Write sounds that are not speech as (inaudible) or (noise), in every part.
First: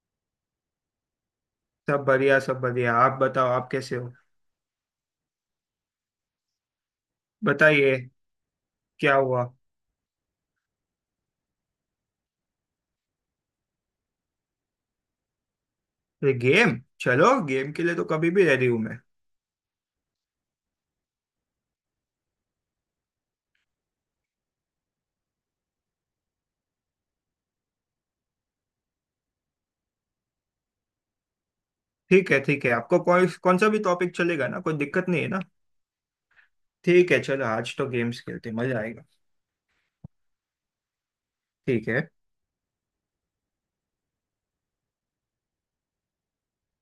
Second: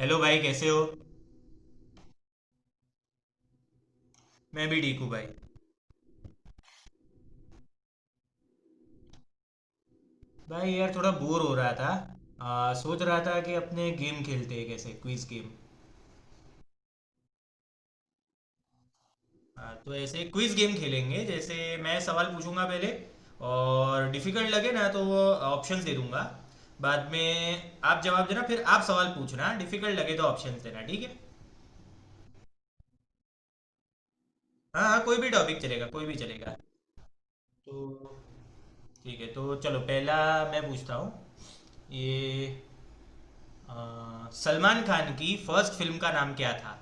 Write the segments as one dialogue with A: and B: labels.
A: Hello भाई कैसे हो।
B: सब बढ़िया सब बढ़िया। आप बताओ, आप कैसे हो?
A: मैं भी ठीक हूँ भाई।
B: बताइए, क्या हुआ?
A: भाई यार थोड़ा बोर हो रहा था। सोच रहा था कि अपने गेम खेलते हैं कैसे क्विज गेम।
B: अरे गेम, चलो गेम के लिए तो कभी भी रेडी हूँ मैं।
A: तो ऐसे क्विज गेम खेलेंगे जैसे मैं सवाल पूछूंगा पहले और डिफिकल्ट लगे ना तो वो ऑप्शंस दे दूंगा। बाद में आप जवाब देना फिर आप सवाल पूछना डिफिकल्ट लगे तो ऑप्शंस देना ठीक है।
B: ठीक है ठीक है, आपको कौन कौन सा भी टॉपिक चलेगा ना, कोई
A: हाँ हाँ
B: दिक्कत
A: कोई
B: नहीं है
A: भी
B: ना।
A: टॉपिक चलेगा कोई भी चलेगा।
B: ठीक है, चलो आज तो
A: तो
B: गेम्स खेलते हैं, मजा आएगा।
A: ठीक है तो चलो पहला मैं पूछता हूँ
B: ठीक है।
A: ये सलमान खान की फर्स्ट फिल्म का नाम क्या था।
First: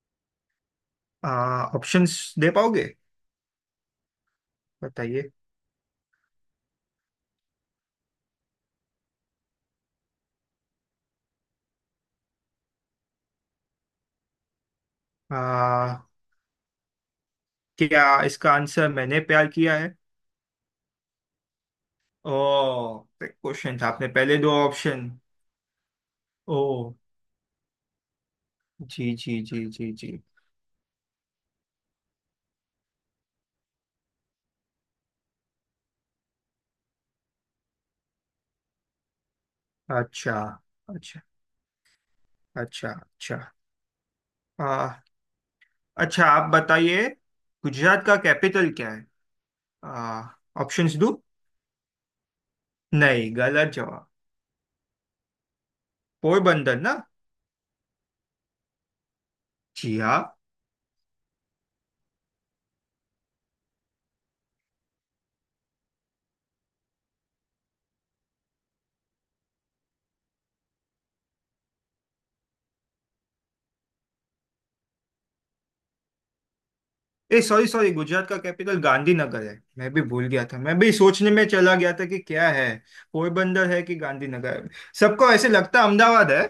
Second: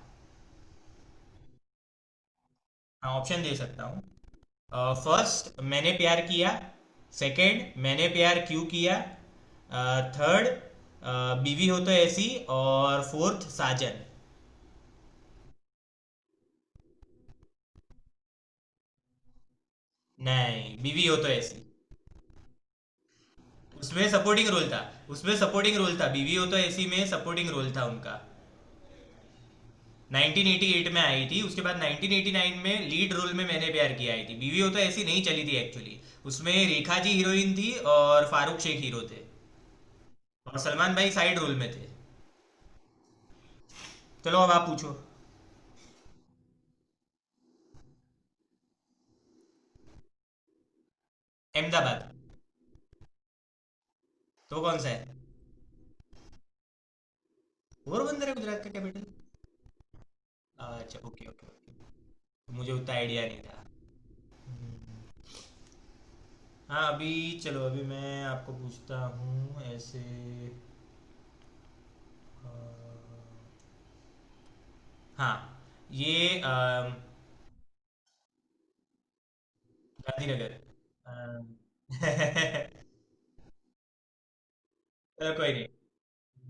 B: आ ऑप्शंस दे पाओगे?
A: हाँ ऑप्शन दे सकता हूँ।
B: बताइए।
A: फर्स्ट मैंने प्यार किया। सेकंड मैंने प्यार क्यों किया। थर्ड बीवी हो तो ऐसी। और फोर्थ साजन।
B: आ क्या इसका आंसर मैंने प्यार किया है?
A: नहीं बीवी हो तो ऐसी।
B: ओ, क्वेश्चन था
A: उसमें
B: आपने पहले
A: सपोर्टिंग
B: दो
A: रोल था।
B: ऑप्शन।
A: उसमें सपोर्टिंग रोल था बीवी हो तो ऐसी
B: ओ,
A: में सपोर्टिंग रोल था उनका।
B: जी जी जी जी जी।
A: 1988 में आई थी उसके बाद 1989 में लीड रोल में मैंने प्यार किया आई थी बीवी हो तो ऐसी नहीं चली थी एक्चुअली। उसमें रेखा जी हीरोइन थी और फारूक शेख हीरो थे।
B: अच्छा
A: और सलमान भाई
B: अच्छा।
A: साइड रोल में थे।
B: अच्छा अच्छा।
A: चलो अब आप पूछो।
B: अच्छा आप बताइए, गुजरात का कैपिटल क्या है? आ, ऑप्शंस दो।
A: अहमदाबाद।
B: नहीं, गलत जवाब।
A: तो कौन सा है।
B: पोरबंदर ना।
A: पोरबंदर है गुजरात का कैपिटल।
B: जी हाँ।
A: अच्छा ओके ओके ओके। मुझे उतना आइडिया नहीं था। हम्म, हाँ अभी चलो अभी मैं आपको पूछता हूँ ऐसे अ, हाँ ये
B: ए सॉरी सॉरी, गुजरात का कैपिटल गांधीनगर है। मैं भी भूल गया
A: गांधीनगर।
B: था, मैं भी
A: (laughs)
B: सोचने में
A: अम,
B: चला गया था कि क्या है। पोरबंदर है कि गांधीनगर है, सबको
A: चलो
B: ऐसे
A: कोई नहीं।
B: लगता है अहमदाबाद है।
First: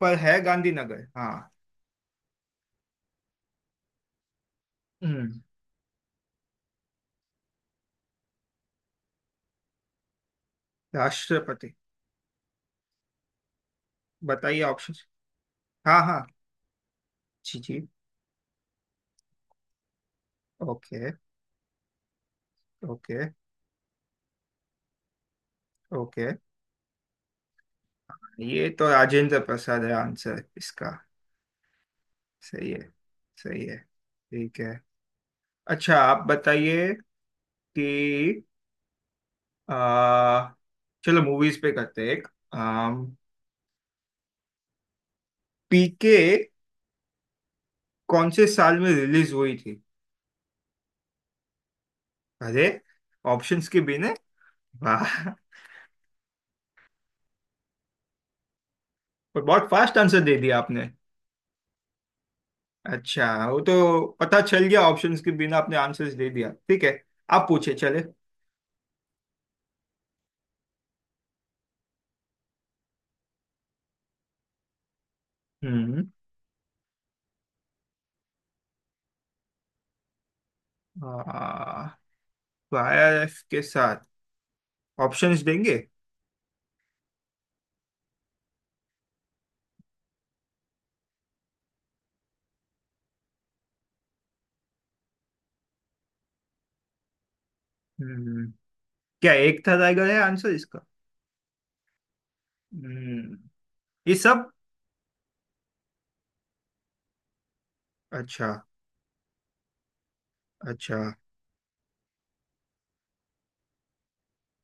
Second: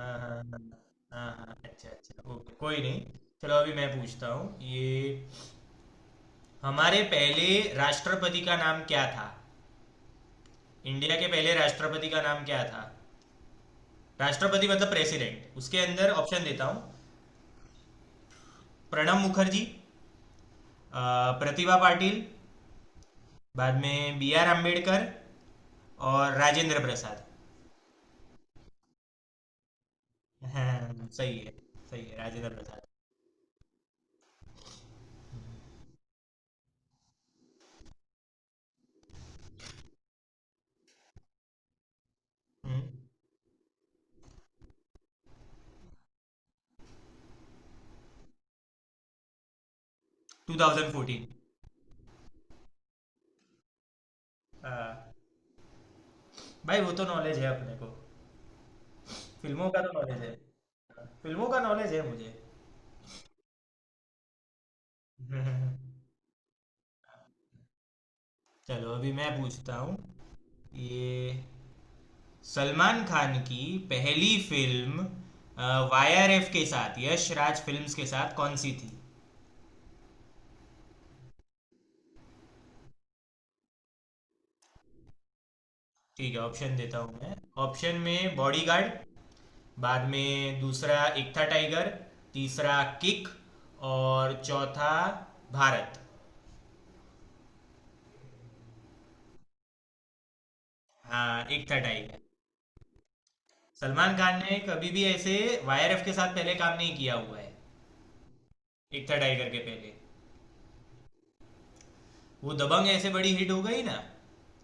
B: पर
A: हाँ
B: है
A: हाँ
B: गांधीनगर
A: हाँ।
B: हाँ।
A: हाँ, अच्छा अच्छा ओके कोई नहीं। चलो अभी मैं पूछता हूँ ये
B: हम्म।
A: हमारे पहले राष्ट्रपति का नाम क्या था। इंडिया के पहले
B: राष्ट्रपति।
A: राष्ट्रपति का नाम क्या था।
B: बताइए
A: राष्ट्रपति मतलब
B: ऑप्शंस।
A: प्रेसिडेंट उसके
B: हाँ
A: अंदर
B: हाँ।
A: ऑप्शन देता हूँ।
B: जी जी।
A: प्रणब मुखर्जी।
B: ओके।
A: प्रतिभा पाटिल।
B: ओके
A: बाद में बी आर अम्बेडकर।
B: ओके।
A: और राजेंद्र प्रसाद।
B: ये तो राजेंद्र प्रसाद है
A: (laughs)
B: आंसर इसका।
A: हाँ, सही है। सही है राजेंद्र
B: सही
A: प्रसाद।
B: है। सही है ठीक है। अच्छा आप बताइए कि आ, चलो मूवीज पे करते हैं एक। पीके कौन से साल में रिलीज हुई थी?
A: 2014।
B: अरे, ऑप्शंस के बिना! वाह।
A: हाँ, भाई वो तो नॉलेज है अपने को।
B: और
A: फिल्मों
B: बहुत
A: का तो
B: फास्ट आंसर
A: नॉलेज है।
B: दे दिया आपने।
A: फिल्मों का नॉलेज है मुझे।
B: अच्छा, वो तो पता चल गया ऑप्शंस के बिना आपने
A: (laughs)
B: आंसर्स दे दिया, ठीक है। आप पूछे चले।
A: चलो अभी मैं पूछता हूँ ये सलमान खान की पहली फिल्म
B: हम्म।
A: वाईआरएफ के साथ यश राज फिल्म्स के साथ कौन सी थी।
B: आ, वायरस के साथ? ऑप्शंस देंगे।
A: ठीक है ऑप्शन देता हूँ मैं। ऑप्शन में बॉडीगार्ड। बाद में दूसरा एक था टाइगर। तीसरा किक। और चौथा भारत।
B: हम्म, क्या एक था रहेगा आंसर इसका?
A: हाँ एक था टाइगर।
B: हम्म। ये
A: सलमान खान
B: सब।
A: ने कभी भी ऐसे वाईआरएफ के साथ पहले काम नहीं किया हुआ है।
B: अच्छा।
A: एक था टाइगर के पहले
B: अच्छा।
A: वो दबंग ऐसे बड़ी हिट हो गई ना।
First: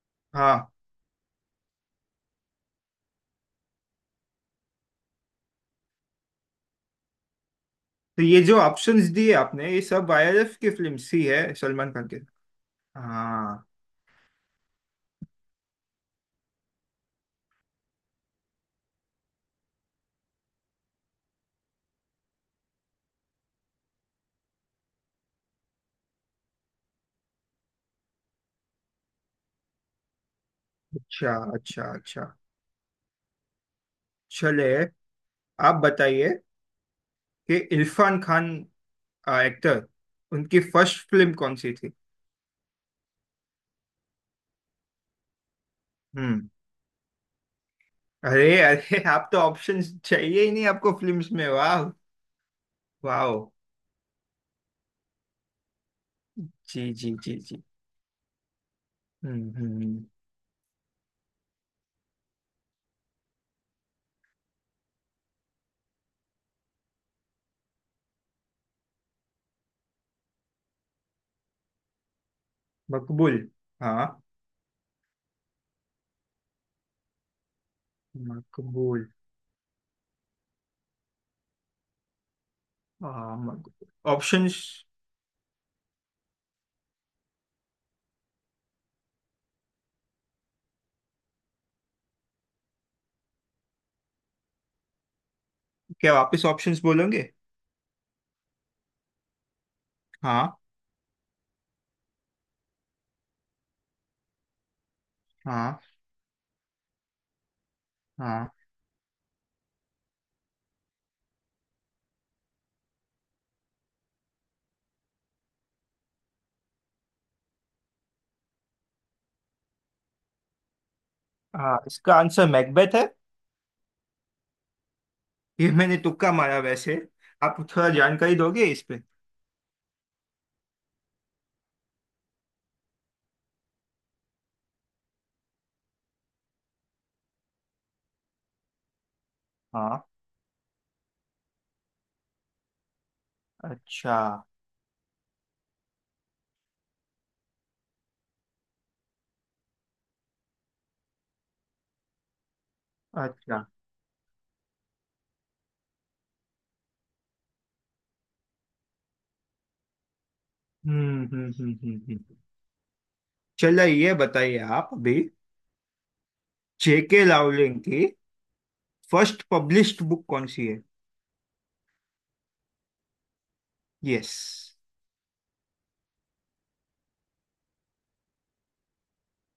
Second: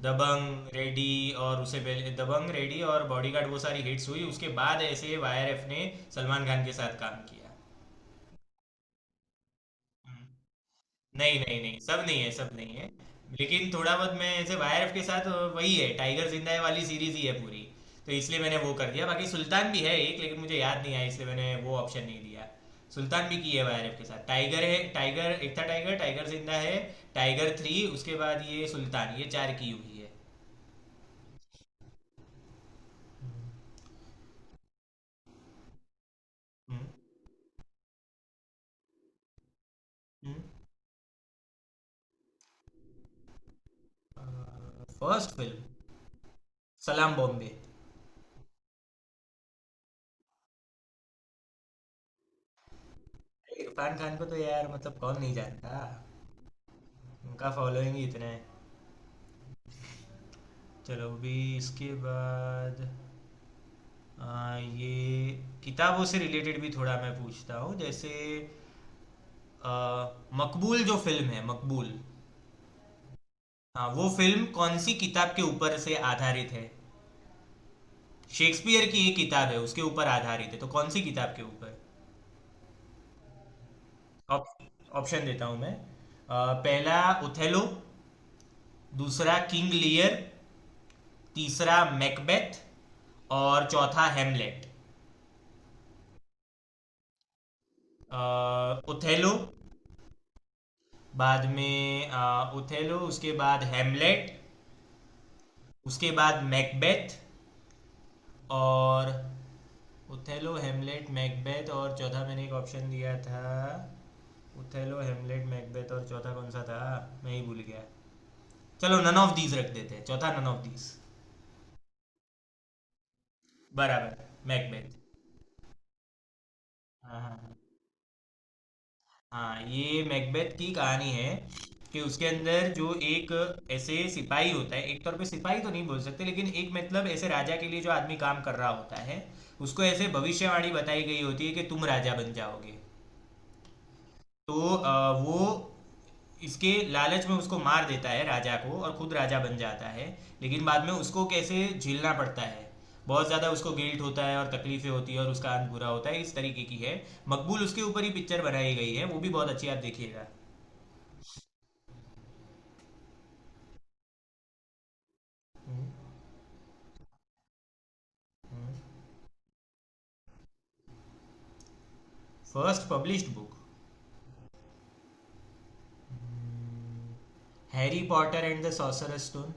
A: दबंग
B: हाँ
A: रेडी। और उसे पहले दबंग रेडी और बॉडीगार्ड वो सारी हिट्स हुई उसके बाद ऐसे वाईआरएफ ने सलमान खान के साथ काम किया।
B: तो ये जो ऑप्शंस दिए आपने ये सब आईआरएफ की फिल्म सी
A: नहीं
B: है
A: नहीं नहीं
B: सलमान
A: सब
B: खान के?
A: नहीं है सब नहीं है।
B: हाँ।
A: लेकिन थोड़ा बहुत मैं ऐसे वाईआरएफ के साथ वही है टाइगर जिंदा है वाली सीरीज ही है पूरी। तो इसलिए मैंने वो कर दिया बाकी सुल्तान भी है एक लेकिन मुझे याद नहीं आया इसलिए मैंने वो ऑप्शन नहीं दिया। सुल्तान भी की है वाईआरएफ के साथ टाइगर है Tiger Ek Tha Tiger Tiger Zinda Hai Tiger three उसके बाद ये सुल्तान ये चार की हुई है।
B: अच्छा अच्छा अच्छा। चले, आप बताइए
A: हम्म।
B: कि इरफान खान एक्टर,
A: हुँ।
B: उनकी फर्स्ट फिल्म कौन सी थी?
A: फर्स्ट फिल्म
B: हम्म।
A: सलाम बॉम्बे।
B: अरे अरे, आप तो ऑप्शंस चाहिए ही नहीं आपको फिल्म्स में, वाह। वाह।
A: इरफान खान को तो यार मतलब कौन नहीं जानता।
B: जी जी जी
A: उनका
B: जी।
A: फॉलोइंग ही इतना है।
B: हम्म।
A: चलो अभी इसके बाद ये किताबों से रिलेटेड भी थोड़ा मैं पूछता हूँ जैसे अ, मकबूल जो फिल्म है मकबूल।
B: मकबूल।
A: हाँ
B: हाँ।
A: वो फिल्म कौन सी किताब के ऊपर से आधारित है। शेक्सपियर की
B: मकबूल।
A: एक किताब है उसके ऊपर आधारित है तो कौन सी किताब के ऊपर।
B: हाँ मकबूल, ऑप्शंस।
A: ऑप्शन देता हूँ मैं। पहला ओथेलो। दूसरा किंग लियर। तीसरा मैकबेथ। और चौथा हेमलेट।
B: क्या वापस ऑप्शंस बोलोगे?
A: उथेलो।
B: हाँ।
A: बाद में उथेलो उसके बाद हेमलेट।
B: हाँ।
A: उसके बाद मैकबेथ।
B: हाँ।
A: और उथेलो हेमलेट मैकबेथ और चौथा मैंने एक ऑप्शन दिया था। उथेलो हेमलेट मैकबेथ और चौथा कौन सा था। मैं ही भूल गया। चलो नन ऑफ दीज रख देते हैं चौथा नन ऑफ दीज।
B: हाँ, इसका आंसर मैकबेथ है।
A: बराबर मैकबेथ।
B: ये मैंने तुक्का मारा वैसे।
A: हाँ हाँ हाँ।
B: आप थोड़ा जानकारी दोगे इस पे?
A: हाँ ये मैकबेथ की कहानी है कि उसके अंदर जो एक ऐसे सिपाही होता है एक तौर पे सिपाही तो नहीं बोल सकते लेकिन एक मतलब ऐसे राजा के लिए जो आदमी काम कर रहा होता है उसको ऐसे
B: हाँ।
A: भविष्यवाणी बताई गई होती है कि तुम राजा बन जाओगे।
B: अच्छा।
A: तो वो इसके लालच में उसको मार देता है राजा को और खुद राजा बन जाता है। लेकिन बाद में उसको कैसे झेलना पड़ता है। बहुत ज़्यादा
B: अच्छा।
A: उसको गिल्ट होता है और तकलीफें होती है और उसका अंत बुरा होता है इस तरीके की है। मकबूल उसके ऊपर ही पिक्चर बनाई गई है वो भी बहुत अच्छी आप देखिएगा।
B: हम्म हम्म हम्म हम्म हम्म। चलो ये बताइए आप अभी,
A: हम्म।
B: जेके लावलिंग की फर्स्ट पब्लिश्ड बुक कौन सी है?
A: First published book.
B: Yes.
A: Harry Potter and the sorcerer stone.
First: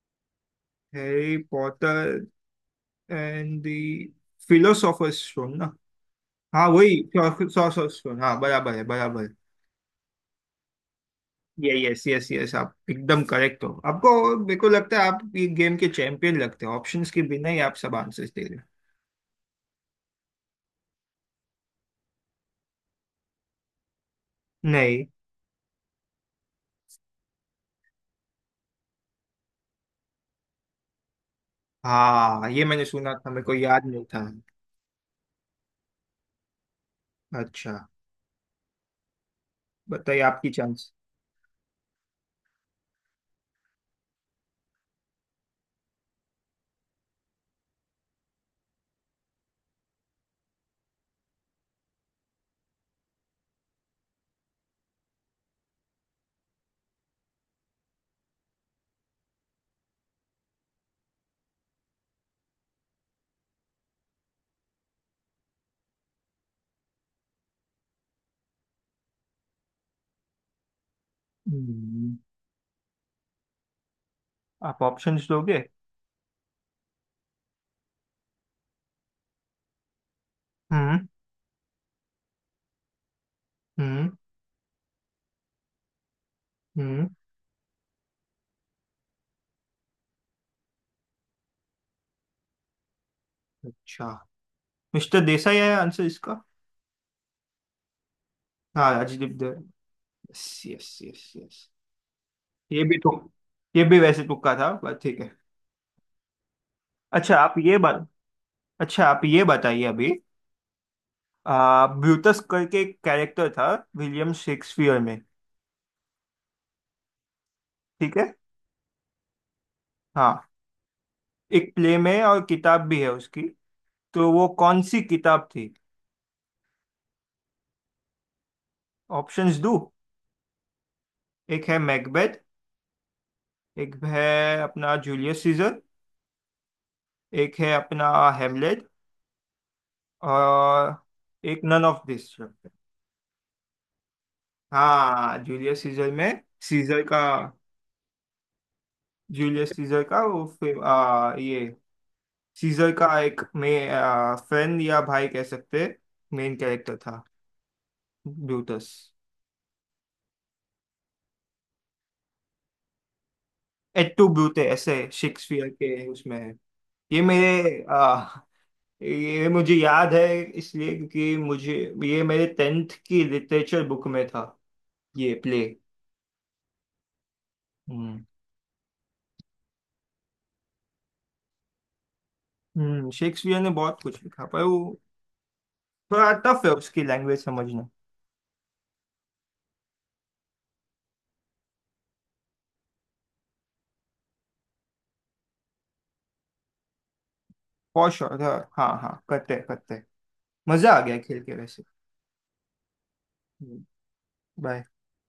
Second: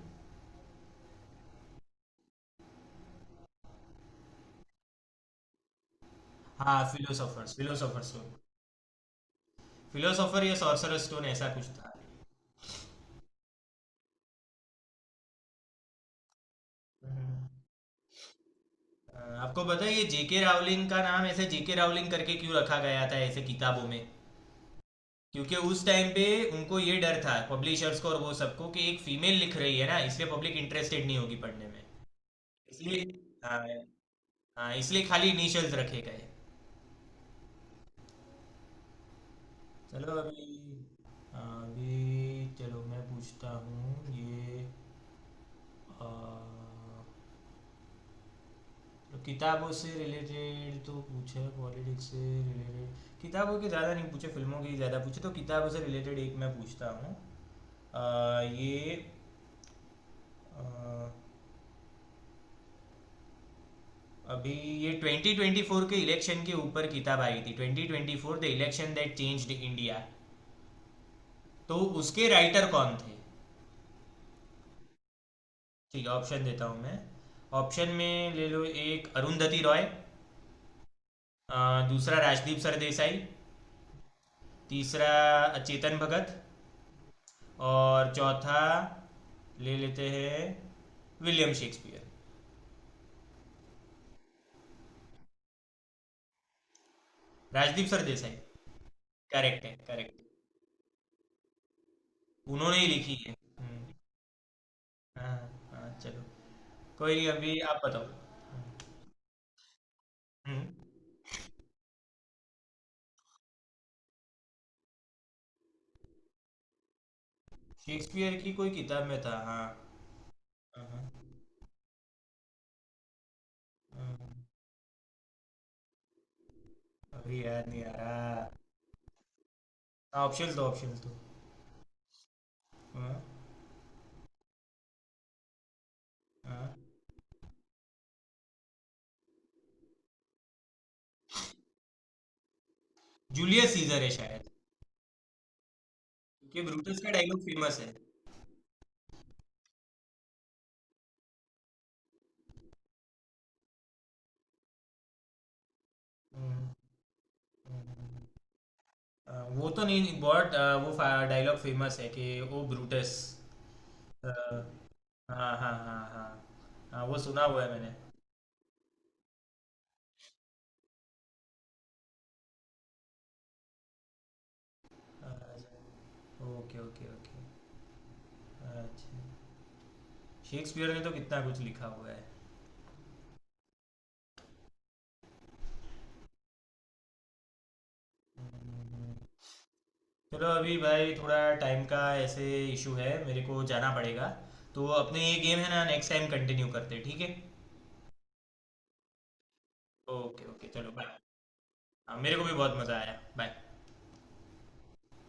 B: Harry Potter and the philosopher's stone ना। हाँ
A: हाँ
B: वही
A: philosopher
B: philosopher's
A: philosopher
B: stone,
A: stone.
B: हाँ बराबर है बराबर है।
A: फिलोसोफर या सॉर्सरर स्टोन ऐसा कुछ
B: यही,
A: था।
B: यस यस यस, आप एकदम करेक्ट हो। आपको, मेरे को लगता है आप ये गेम के चैंपियन लगते हो, ऑप्शंस के बिना ही आप सब आंसर्स दे रहे
A: अ, आपको पता है ये जेके रावलिंग का नाम ऐसे जेके रावलिंग करके क्यों रखा गया था ऐसे किताबों में।
B: हो। नहीं।
A: क्योंकि उस टाइम पे उनको ये डर था पब्लिशर्स को और वो सबको कि एक फीमेल लिख रही है ना इसलिए पब्लिक इंटरेस्टेड नहीं होगी पढ़ने में।
B: हाँ ये मैंने
A: इसलिए
B: सुना था, मेरे को
A: हाँ
B: याद नहीं था।
A: हाँ, इसलिए खाली इनिशियल्स रखे गए।
B: अच्छा।
A: चलो
B: बताइए
A: अभी
B: आपकी चांस।
A: अभी चलो मैं पूछता हूँ ये अ, तो किताबों से रिलेटेड तो पूछे पॉलिटिक्स से रिलेटेड किताबों के ज़्यादा नहीं पूछे फिल्मों के ज़्यादा पूछे तो किताबों से रिलेटेड एक मैं पूछता हूँ ये अ, अभी ये 2024 के इलेक्शन के ऊपर किताब आई थी 2024 the election that changed India. तो
B: हम्म।
A: उसके राइटर कौन थे।
B: आप ऑप्शंस दोगे?
A: ठीक है ऑप्शन देता हूँ मैं। ऑप्शन में ले लो एक अरुंधति रॉय।
B: हम्म।
A: अ, दूसरा राजदीप सरदेसाई।
B: हम्म।
A: तीसरा चेतन भगत।
B: हम्म।
A: और चौथा ले लेते हैं विलियम शेक्सपियर।
B: अच्छा, मिस्टर देसाई है आंसर इसका।
A: राजदीप सरदेसाई।
B: हाँ राजदीप दे।
A: करेक्ट है correct.
B: Yes yes yes yes.
A: उन्होंने
B: ये
A: ही
B: भी तो।
A: लिखी है।
B: ये
A: हम्म,
B: भी वैसे तुक्का था, बट ठीक है।
A: हाँ हाँ चलो कोई नहीं
B: अच्छा आप
A: अभी
B: ये
A: आप बताओ।
B: बात। अच्छा आप ये बताइए अभी,
A: हम्म।
B: ब्रूटस करके एक कैरेक्टर था विलियम शेक्सपियर में। ठीक है।
A: शेक्सपियर की कोई किताब में था हाँ।
B: हाँ,
A: हाँ,
B: एक प्ले में और किताब भी है उसकी।
A: हाँ,
B: तो
A: हाँ।
B: वो कौन सी किताब थी?
A: अभी याद नहीं आ रहा।
B: ऑप्शंस दो।
A: ऑप्शन दो ऑप्शन दो।
B: एक है मैकबेथ,
A: हाँ
B: एक है अपना जूलियस सीजर,
A: हाँ
B: एक है अपना हेमलेट, और एक none of this.
A: Julius Caesar है शायद
B: हाँ जूलियस सीजर में।
A: कि ब्रूटस
B: सीजर
A: का
B: का।
A: डायलॉग फेमस है।
B: जूलियस सीजर का वो ये सीजर का एक में फ्रेंड या भाई कह सकते, मेन
A: हम्म,
B: कैरेक्टर था।
A: हम्म,
B: ब्यूटस।
A: हाँ, वो तो नहीं बहुत वो डायलॉग फेमस है कि ओ ब्रूटस।
B: एट टू
A: आ,
B: ब्यूटे, ऐसे
A: हाँ
B: शेक्सपियर
A: हाँ हाँ
B: के
A: हाँ।
B: उसमें है।
A: हाँ वो
B: ये
A: सुना हुआ है
B: मेरे
A: मैंने।
B: आ, ये मुझे याद है इसलिए क्योंकि मुझे, ये मेरे टेंथ की लिटरेचर बुक में था
A: आ,
B: ये प्ले।
A: Okay okay okay.
B: हम्म।
A: अच्छा शेक्सपियर ने तो कितना कुछ लिखा हुआ है।
B: हम्म, शेक्सपियर ने बहुत कुछ लिखा पर वो थोड़ा टफ है उसकी लैंग्वेज समझना।
A: हम्म, चलो अभी भाई थोड़ा टाइम का ऐसे इशू है मेरे को जाना पड़ेगा। तो अपने ये गेम है ना नेक्स्ट टाइम कंटिन्यू करते हैं, ठीक है।
B: फॉर श्योर, हाँ हाँ, करते हैं, करते हैं।
A: ओके ओके चलो
B: मजा आ
A: बाय।
B: गया खेल के वैसे।
A: हाँ मेरे को भी बहुत मज़ा आया बाय।
B: बाय।